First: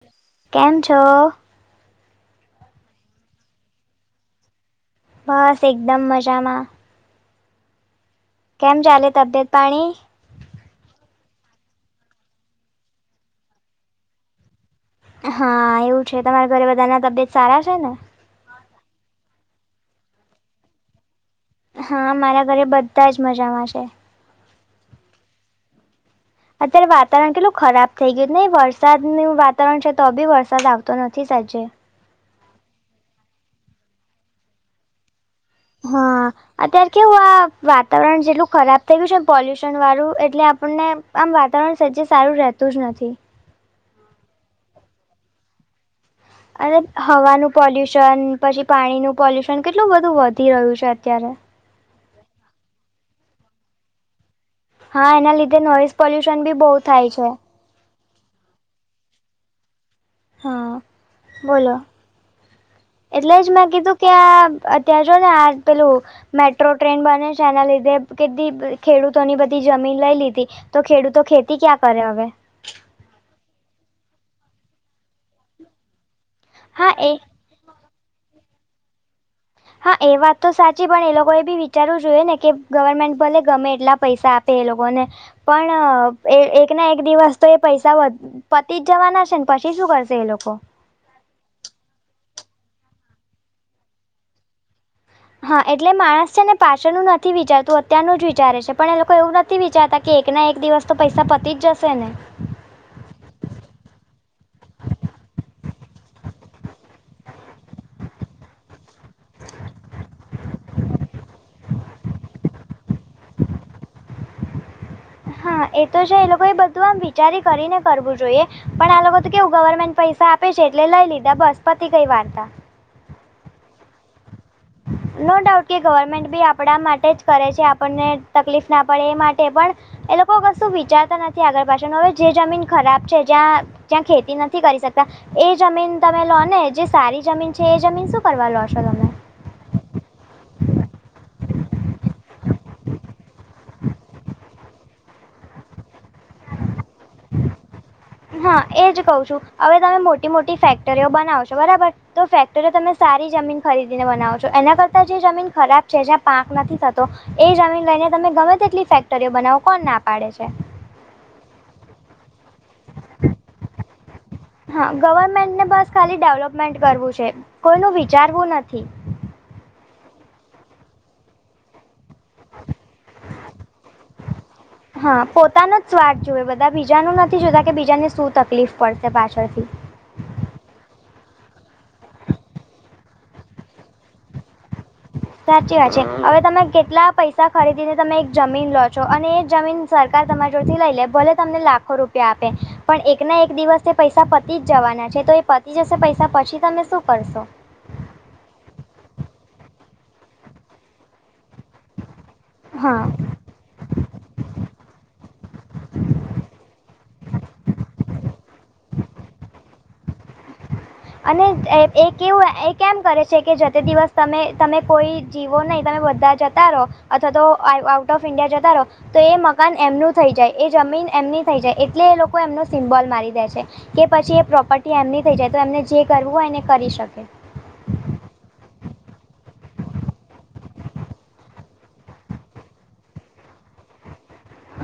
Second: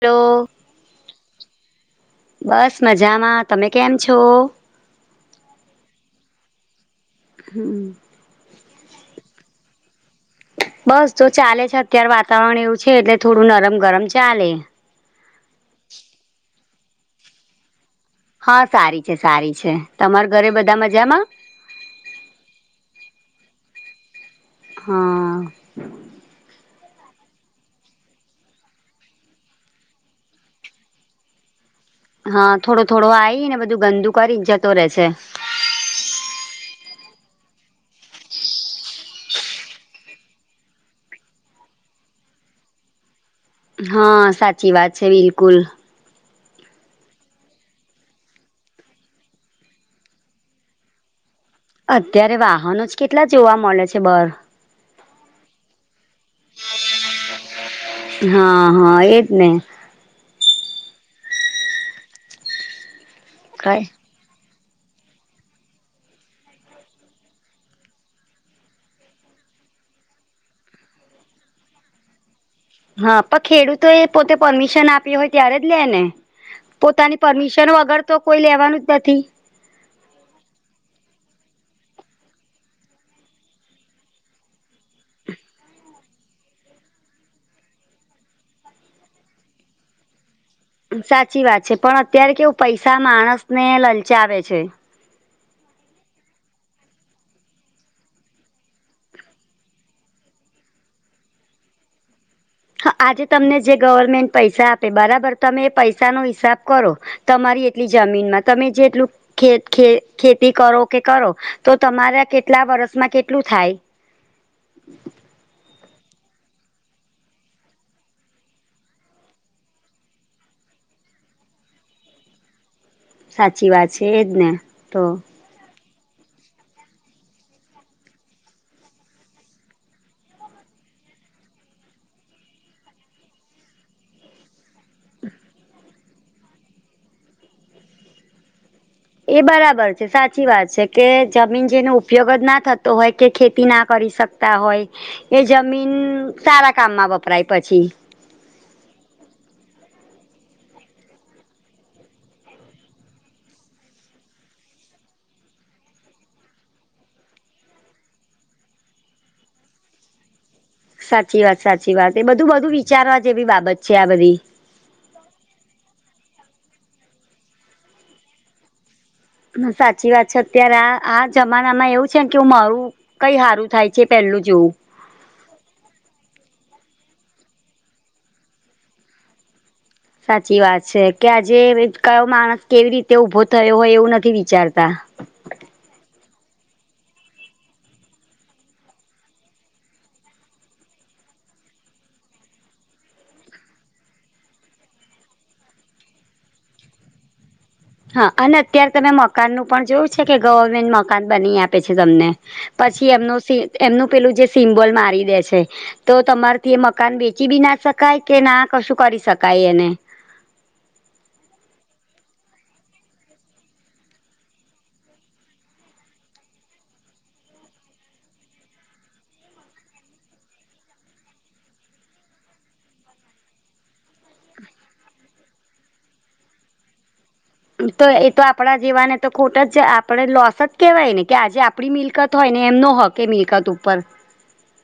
Hello કેમ છો? બસ મજામાં તમે કેમ છો? બસ એકદમ મજામાં. હમ. કેમ ચાલે તબિયત પાણી? બસ તો ચાલે છે અત્યારે વાતાવરણ એવું છે એટલે થોડું નરમ ગરમ ચાલે. હા એવું છે તમારા ઘરે બધા ના તબિયત સારા છે ને? હા સારી છે સારી છે તમાર ઘરે બધા મજામાં? હા મારા ઘરે બધા જ મજામાં છે. હા. અત્યારે વાતાવરણ કેટલું ખરાબ થઈ ગયું નય વરસાદનું વાતાવરણ છે તો બી વરસાદ આવતો નથી સાચે. હા થોડો થોડો આવીને બધું ગંદુ કરી ને જતો રહેેશે. હા. અત્યારે કેવું આ વાતાવરણ જેટલું ખરાબ થઈ ગયું છેને પોલ્યુશન વાળું એટલે આપણને. આમ વાતાવરણ સજ્જ સારું રહેતું જ નથી. હા સાચી વાત છે બિલકુલ અને હવાનું પોલ્યુશન પછી પાણીનું પોલ્યુશન કેટલું બધું વધી રહ્યું છે અત્યારે. અત્યારે વાહનો જ કેટલા જોવા મળે છે બહાર. હા એના લીધે નોઈઝ પોલ્યુશન બી બહુ થાય છે. હા હા એજ ને. હા બોલો એટલે જ મેં કઈ કીધું. કે આ અત્યારે જો ને આજ પેલું. મેટ્રો ટ્રેન બને છે એના લીધે કેટલી ખેડૂતોની બધી જમીન લઈ લીધી. તો ખેડૂતો ખેતી ક્યાં કરે હવે. હા પણ ખેડૂતો એ પોતે પરમિશન આપ્યું હોય ત્યારે જ લે ને. હા એ પોતાની પરમિશન વગર તો કોઈ લેવાનું જ નથી. હા એ વાત તો સાચી પણ, એ લોકોએ બી વિચારવું જોઈએ ને કે ગવર્મેન્ટ ભલે ગમે એટલા પૈસા આપે. તે લોકો ને પણ એક ના એક દિવસ તો એ પૈસા વધ પતિ જ જવાના હશે ને પછી શું કરશે એ લોકો. સાચી વાત છે પણ અત્યારે કેવું પૈસા માણસ ને લલચાવે છે. હા એટલે માણસ છે ને પાછળનું નથી વિચારતું અત્યારનું જ વિચારે છે પણ એ લોકો એવું નથી. નથી વિચારતા કે એક ના એક દિવસ તો પૈસા પતી જ જશે ને. હા આજે તમને જે ગવર્મેન્ટ પૈસા આપે બરાબર તમે એ પૈસાનો હિસાબ કરો. તમારી એટલી જમીનમાં તમે જેટલું. ખે ખે ખેતી કરો કે કરો તો તમારા કેટલા વર્ષમાં કેટલું થાય. હા એ તો છે એ લોકો એ બધું આમ વિચારી કરીને કરવું જોઈએ પણ આ લોકો તો કેવું ગવર્મેન્ટ પૈસા આપે. આપે છે એટલે લઈ લીધા બસપતિ ગઈ વાર્તા. સાચી વાત છે એજ ને તો. નો ડાઉટ કે ગવર્મેન્ટ બી આપણા માટે જ કરે છે આપણને તકલીફ ના પડે એ માટે પણ. એ લોકો કશું વિચારતા નથી આગળ પાછાનું હવે જે જમીન ખરાબ છે. જ્યાં જ્યાં ખેતી નથી કરી શકતા એ જમીન તમે લો ને જે સારી જમીન છે એ જમીન શું કરવા લો છો તમે એ બરાબર છે સાચી વાત છે કે જમીન જેનો ઉપયોગ જ ના થતો હોય કે ખેતી ના કરી શક. [unintelligible] હોય એ જમીન સારા કામમાં વપરાય પછી. હા એજ કઉ છું હવે તમે મોટી મોટી ફેક્ટરીઓ બનાવોશો બરાબર. તો ફેક્ટરી તમે સારી જમીન ખરીદીને બનાવો છો એના કરતા જે જમીન ખરાબ છે જ્યાં પાંક નથી થતો. એ જમીન લઈને તમે ગમે તેટલી ફેક્ટરીઓ બનાવો કોણ ના પાડે છે. સાચી વાત સાચી વાત એ બધું બધું વિચારવા જેવી બાબત છે. આ બધી. હા ગવર્મેન્ટને બસ ખાલી ડેવલપમેન્ટ કરવું છે કોઈનું વિચારવું નથી. સાચી વાત છે અત્યારે આ આ જમાનામાં એવું છે કે હું મારું. કઈ હારું થાય છે પેલું જોવું. હા પોતાનો જ સ્વાથ જોવે બધા બીજાનું નથી જોતા કે બીજાને શું તકલીફ પડશે પાછળથી. સાચી વાત છે કે આજે ક [unintelligible] યો માણસ કેવી રીતે ઊભો થયો હોય એવું નથી વિચારતા. સાચી વાત છે હવે તમે કેટલા પૈસા ખરીદીને તમે એક જમીન લો છો અને એ જમીન. સરકાર તમારી જોડથી લઈ લે ભલે તમને લાખો રૂપિયા આપે પણ એક ના એક દિવસ પૈસા પતિ જ જવાના છે તો એ પતિ જશે પૈસા પછી તમે શું કરશો? હા અને અત્યારે તમે મકાનનું પણ જોયું છે કે ગવર્મેન્ટ મકાન બની આપે છે તમને. હા પછી એમનું સી એમનું પેલું જે સિમ્બોલ મારી દે છે. તો તમાર થી એ મકાન વેચી બી ના શકાય કે ના કશું કરી શકાય એને અને એ કેવું એ કેમ કરે છે કે જતે દિવસ તમે તમે કોઈ જીવો નહીં તમે બધા જ જતારો અથવા તો આઉટ ઓફ ઇન્ડિયા જતા રહો. તો એ મકાન એમનું થઈ જાય એ જમીન એમની થઈ જાય એટલે એ લોકો એમનો સિમ્બોલ મારી દે છે. કે પછી એ પ્રોપર્ટી એમની થઇ જાય તો એમને જે કરવું હોય એને કરી શકે. તો એ તો આપણા જીવાને તો ખોટ જ આપણે લોસ જ કેહેવાય ને કે આજે. આપણી મિલકત હોય ને એમનો હક મિલકત ઉપર.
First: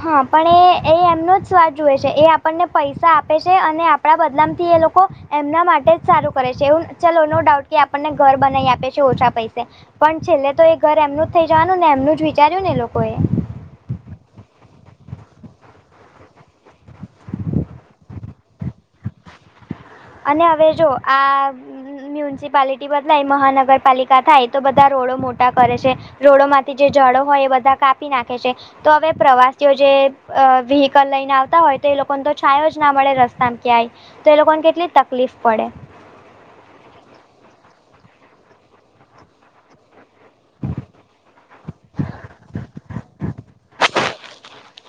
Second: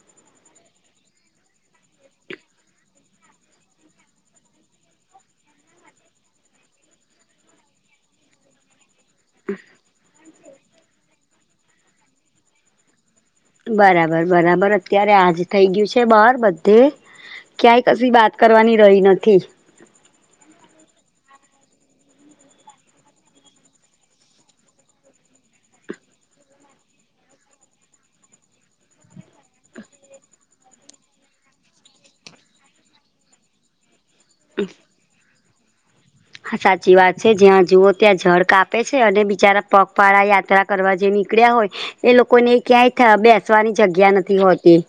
હા પણ એ એમનો જ સ્વાદ જુવે છે. એ આપણને પૈસા આપે છે. અને. આપણા બદલામથી એ લોકો એમના માટે જ સારું કરે છે એવું ચાલો નો ડાઉટ કે આપણને ઘર બનાવી આપે. ઓછા પૈસે પણ છેલ્લે તો એ ઘર એમનું જ થઇ જવાનું ને એમનું જ વિચાર્યું ને લોકો એ. બરાબર બરાબર અત્યારે આજ થઇ ગયું છે બાર બધે. ક્યાંય કશી બાત કરવાની રહી નથી. અને હવે જો આ. મ્યુનિસિપાલિટી બદલાય મહાનગરપાલિકા થાય તો બધા રોડો મોટા કરે છે. રોડો માંથી જે ઝાડો હોય એ બધા કાપી નાખે છે. તો હવે પ્રવાસીઓ જે વ્હીકલ લઈને આવતા હોય તો એ લોકોને તો છાયો જ ના મળે રસ્તામાં ક્યાંય. તો એલોકોને કેટલી તકલીફ પડે. હા સાચી વાત છે જ્યાં જુઓ ત્યાં ઝાળ કાપે છે. અને બિચારા પગપાળા યાત્રા કરવા જે નીકળ્યા હોય. એ લોકોને ક્યાંય બેસવાની જગ્યા નથી હોતી.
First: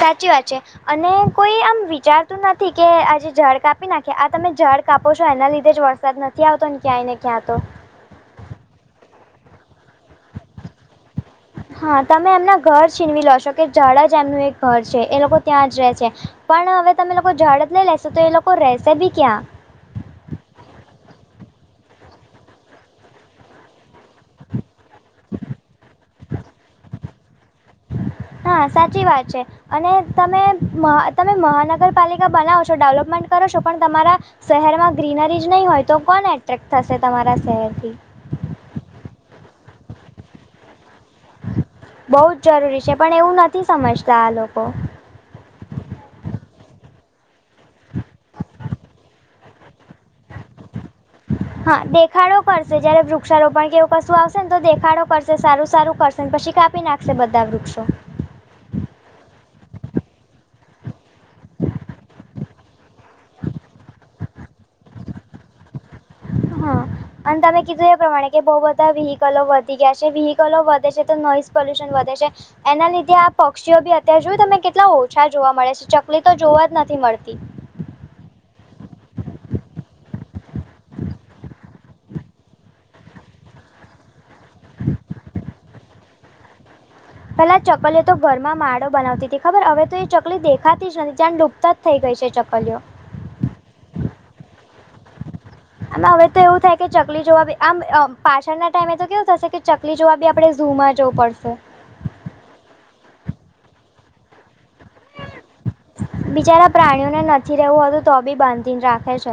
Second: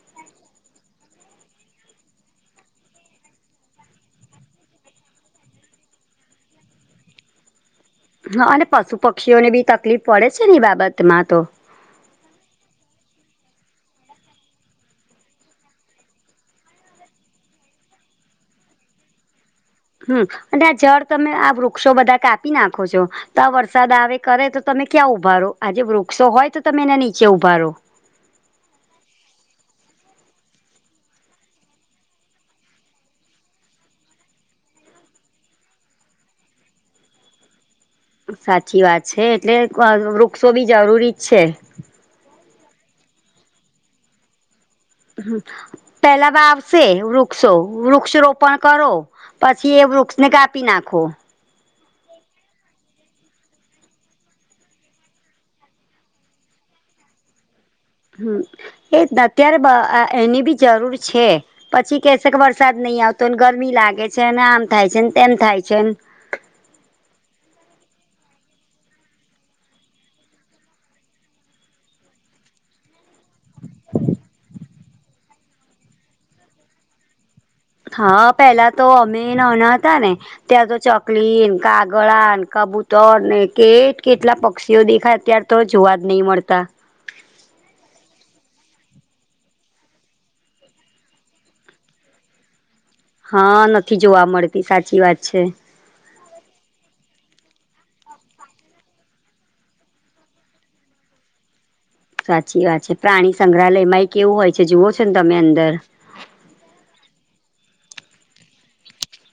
સાચી વાત છે. અને કોઈ આમ વિચારતું નથી કે આજે જળ કાપી નાખે આ તમે જળ કાપો છો એના લીધે જ વ. દ નથી આવતો ને ક્યાંય ને ક્યાંતો. હા અને પશુ પક્ષીઓને બી તકલીફ પડે છે ને એ બાબતમાં તો. હા તમે એમના ઘર છીનવી લો છો કે ઝડાજ એમનું એક ઘર છે એ લોકો ત્યાં જ રહે છે. પણ હવે તમે લોકો ઝાડ જ નહીં લેશો તો એ લોકો રહેશે બી ક્યાં. હમ અને આ જળ તમે આ વૃક્ષો બધા કાપી નાખો છો તો આ વરસાદ આવે કરે તો. તમે ક્યાં ઉઊભા રહો આજે વૃક્ષો હોય તો તમે એના નીચે ઉભાારો. હા સાચી વાત છે અને તમે મહા તમે મહાનગરપાલિકા બનાવો છો ડેવલપમેન્ટ કરો છો પણ તમારા શહેરમાં ગ્રીનરી જ નહીં હોય તો કોણ એટ્રેક્ટ થશે તમારા શહેરથી. સાચી વાત છે એટલે વૃક્ષો બી જરૂરી. છે. બહુ જ જરૂરી છે પણ એવું નથી સમજતા આ લોકો. હ પેલા વાવશે વૃક્ષો વૃક્ષ રોપણ કરો પછી એ વૃક્ષને કાપી નાખો હા દેખાડો કરશે જયારે વૃક્ષારોપણ કેવું કશું આવશે ને તો દેખાડો કરશે સારું સારું કરશે પછી કાપી નાખશે બધા વૃક્ષો હમ એ અત્યારે અ એની બી જરૂર છે પછી કેશે વરસાદ નહીં આવતો ગરમી લાગે છે અને આમ થાય છે ને તેમ થાય છે હા અને તમે કીધું એ પ્રમાણે કે બહુ બધા વ્હીિકલો વધી ગયા છે વ્હીિકલો વધે છે તો નોઈઝ પોલ્યુશન વધે છે એના લીધે આ પક્ષીઓ બી અત્યારે જોય તને કેટલા ઓછા જોવા મળે છે ચકલી તો જોવા જ નથી મળતી હા પેલા તો અમે નાના હતા ને ત્યાં તો ચકલી કાગળા કબૂતર ને કેટ કેટલા પક્ષીઓ દેખાય તાર તો જોવા જ નહીં મળતા પેલા ચકલી તો ઘરમાં માળો બનાવતી હતી ખબર હવે તો એ ચકલી દેખાતી જ નથી જ્યા ડૂબતા થઈ ગઈ છે ચકલીઓ હા નથી જોવા મળતી સાચી વાત છે આમ હવે તો એવું થાય કે ચકલી જોવા બી આમ અ પાછળના ટાઈમે તો કેવું થશે કે ચકલી જોવા બી આપણે ઝૂમ જ જવું પડશે સાચી વાત છે પ્રાણી સંગ્રહાલયમાં એક કેવું હોય છે જુઓ છો ને તમે અંદર બિચારા પ્રાણીઓને નથી રહેવું હતું તો બી બાધીને રાખે છે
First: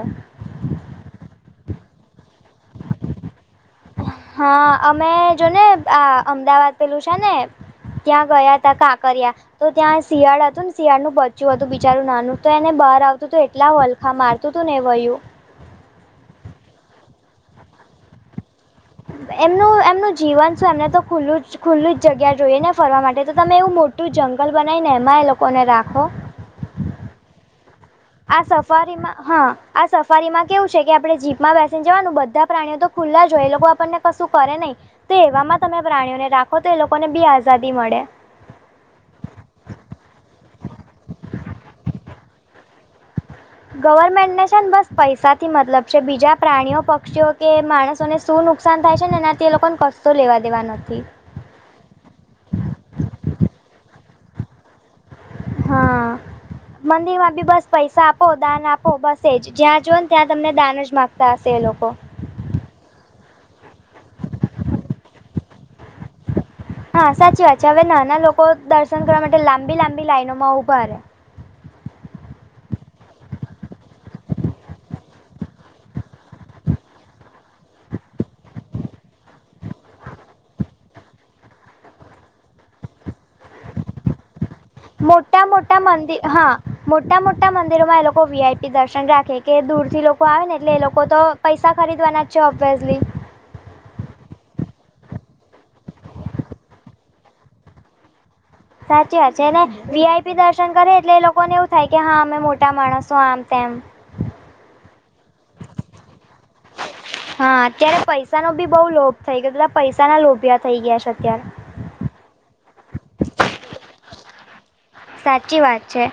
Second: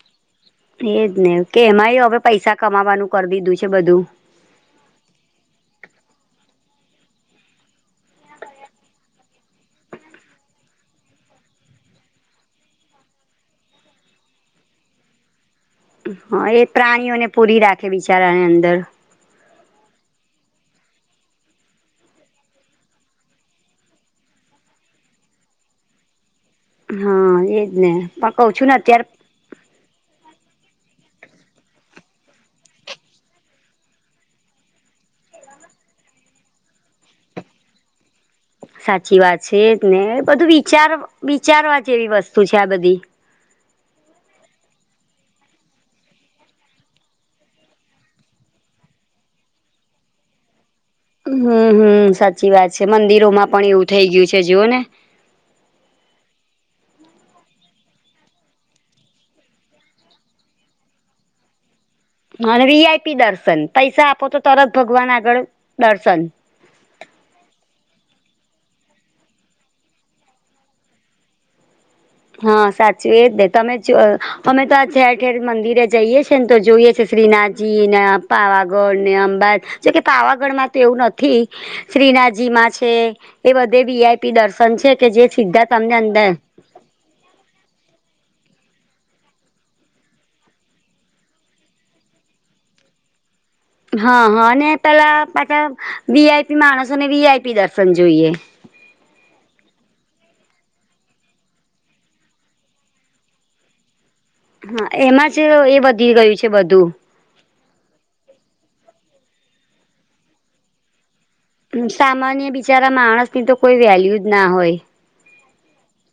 એજ ને કે એમાંય હવે પૈસા કમાવાનું કરી દીધું છે બધું હા અમે જો ને આ અમદાવાદ પેલું છે ને ત્યાં ગયા તા કાંકરિયા તો ત્યાં શિયાળ હતું ને શિયાળ નું બચું હતું બિચારું નાનું તો એને બહાર આવતું તો એટલા હ હા મારતું હતું નેંવાયું હા એ પ્રાણીઓને પૂરી રાખે બિચારાની અંદર એમનું એમનું જીવન શું એમને તો ખુલ્લું જ ખુલ્લું જ જગ્યા જોઈએ ને ફરવા માટે તો તમે એવું મોટું જંગલ બનાવીને એમાં એ લોકોને રાખો હા એ જને આ સફારીમાં હા આ સફારીમાં કેવું છે કે આપણે જીપમાં બેસી જવાનું બધા પ્રાણીઓ તો ખુલ્લા જ હોએ એ લોકો આપણને કશું કરે નહીં તો એવામાં તમે પ્રાણીઓને રાખો તો એ લોકોને બી આઝાદી મળે સાચી વાત છે ને બધું વિચાર વિચારવા જેવી વસ્તુ છે આ બધી ગવર્મેન્ટને છે ને બસ પૈસાથી મતલબ છે બીજા પ્રાણીઓ પક્ષીઓ કે માણસોને શું નુકસાન થાય છે ને એનાથી એ લોકોને કશો લેવા દેવા નથી હમ હમ સાચી વાત છે મંદિરોમાં પણ એવું થઈ ગયું છે જુઓ ને હા મંદિર માં બી બસ પૈસા આપો દાન આપો બસ જ જ્યાં જો ને ત્યાં તમને દાન જ માગતા હશે એ લોકો અને વીઆઈપી દર્શન પૈસા આપો તો તરત ભગવાન આગળ દર્શન હા સાચી વાત છે હવે નાના લોકો દર્શન કરવા માટે લાંબી લાંબી લાઈનો માં ઊભા હા સાચું એજ ને તમે અમે તો આ ઠેર ઠેર મંદિરે જઈએ છેએ ને તો જોઈએ છે શ્રીનાથ જી ને પાવાગઢ ને અંબાજી જે કે પાવાગઢ માં તો એવું નથી શ્રીનાથજી માં છે એ બધે વીઆઈપી દર્શન છે કે જે મોટા સીધા મોટા તમને મંદિર અંદર હા મોટા મોટા મંદિરોમાં એ લોકો વીઆઈપી દર્શન રાખે કે દૂર થી લોકો આવે ને એટલે એ લોકો તો પૈસા ખરીદવાના છે ઓબ્વિયસ હા હા પેલા પાછા વીઆઈપી માણસોને વીઆઈપી દર્શન જોઈએ સાચી વાત છે વીઆઈપી દર્શન કરે એટલે એ લોકોને એવું થાય કે હા અમે મોટા માણસો આમ તેમ હા એમાં જ એ વધી ગયું છે બધું. હા અત્યારે પૈસા ન બી બહુ લોભ થઇ ગયો બધા પૈસાના લોભિયા થઇ ગયા છે અત્યારે. સામાન્ય બિચારા માણસ ની તો કોઈ વેલ્યુ જ ના હોય. સાચી વાત છે.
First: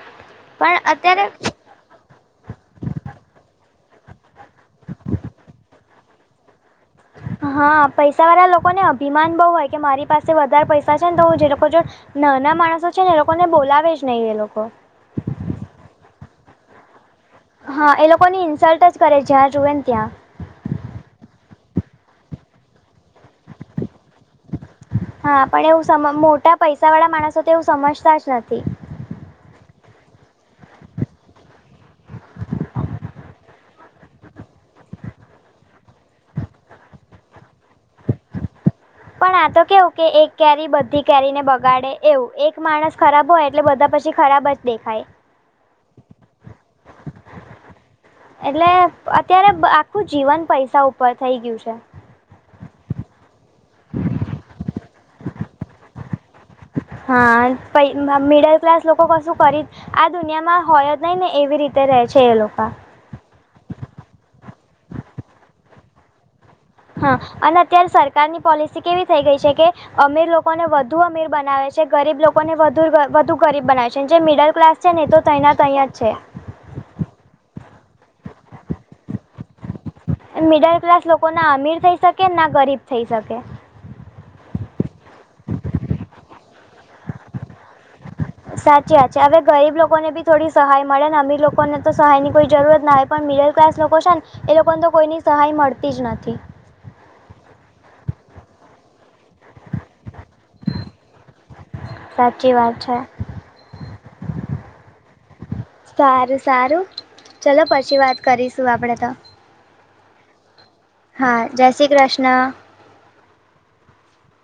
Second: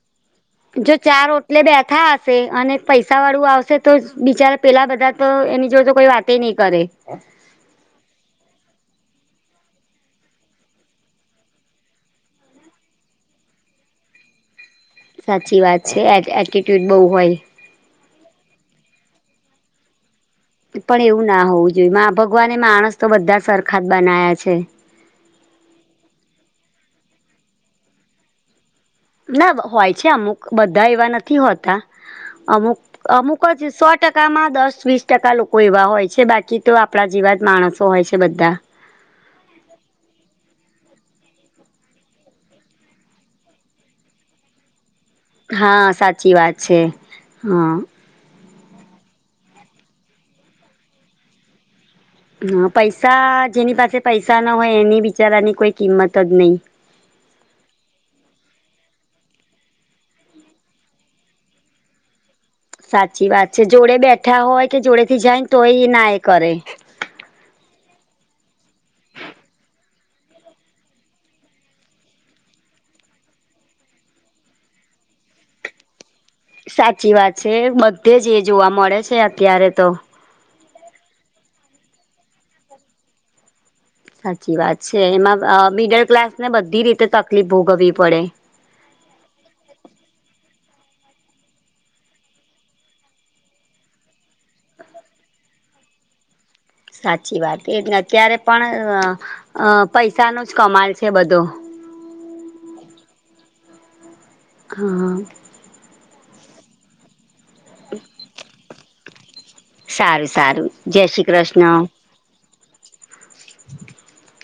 પણ જો ચાર અત્યારે ઓટલે બેઠા હોત અને પૈસા વાળું આવશે તો જ બિચારા પેલા બધા તો એની જોડે તો કોઈ વાતે નહી કરે. હા પૈસા વાળા લોકોને અભિમાન બહુ હોય કે મારી પાસે વધારે પૈસા છે ને તો હું જે લોકો ને નાના માણસો છે ને એ લોકોને બોલાવે જ નહી એ લોકો. સાચી વાત છે એટિ એટિટ્યુડ બહુ હોય. હા એ લોકોની ઇન્સલ્ટ જ કરે જ્યાં જુએ ને ત્યાં. પણ એવું ના હોવું જોઈએ મા ભગવાને માણસ તો બધા સરખા બનાયા છે. હા પણ એવું સમ મોટા પૈસાવાળા માણસો તો એવું સમજતા જ નથી. ના હોય છે અમુક બધા એવા નથી હોતા અમુક અમુક જ સો ટકામાં દસ વીસ ટકા લોકો એવા હોય છે બાકી તો આપણા જેવા જ માણસો હોય છે બધા. પણ આ તો કેવું કે એક કેરી બધી કેરીને બગાડે એવું એક માણસ ખરાબ હોય એટલે બધા પછી ખરાબ જ દેખાય. હા સાચી વાત છે હા. એટલે અત્યારે આખું જીવન પૈસા ઉપર થઈ ગયું છે. હ પૈસા જેની પાસે પૈસા ન હોય એની બિચારાની કોઈ કિંમત જ નહી. હા પઈ મિડલ ક્લાસ લોકો મા શું આ દુનિયામાં હોય જ નહી ને એવી રીતે રહે છે એ લોકો. સાચી વાત છે જોડે બેઠા હોય કે જોડે થી જાયને તોય એ ના એ કરે. હા અને અત્યારે સરકારની પોલિસી કેવી થઈ ગઈ છે કે અમીર લોકોને વધુ અમીર બનાવે છે ગરીબ લોકો ને વધુ ગ વધુ ગરીબ બનાવે છે જે મિડલ ક્લાસ છે ને તો તૈ નાતઈ જ છે. સાચી વાત છે એ બધે જ એ જોવા મળે છે અત્યારે તો. છે મિડલ ક્લાસ લોકો ના અમીર થઈ શકે ના ગરીબ થઈ શકે. સાચી વાત છે એમાં મિડલ ક્લાસને બધી રીતે તકલીફ ભોગવવી પડે. સાચી વાત છે હવે ગરીબ લોકોને બી થોડી સહાય મળે ને અમીર લોકો ને તો સહાય ની કોઈ જરૂરત ના હોય. પણ મિડલ ક્લાસ લોકો છે ને એ લોકોને તો કોઈની સહાય મળતી જ નથી. સાચી વાત એ અત્યારે પણ પૈસાનો જ કમાલ છે બધો. સાચી વાત છે. હા હા. સારું સારું ચલો પછી વાત કરીશું આપડે. સારું સારું જય શ્રી હા જય શ્રી કૃષ્ણ. કૃષ્ણ. [inaudible]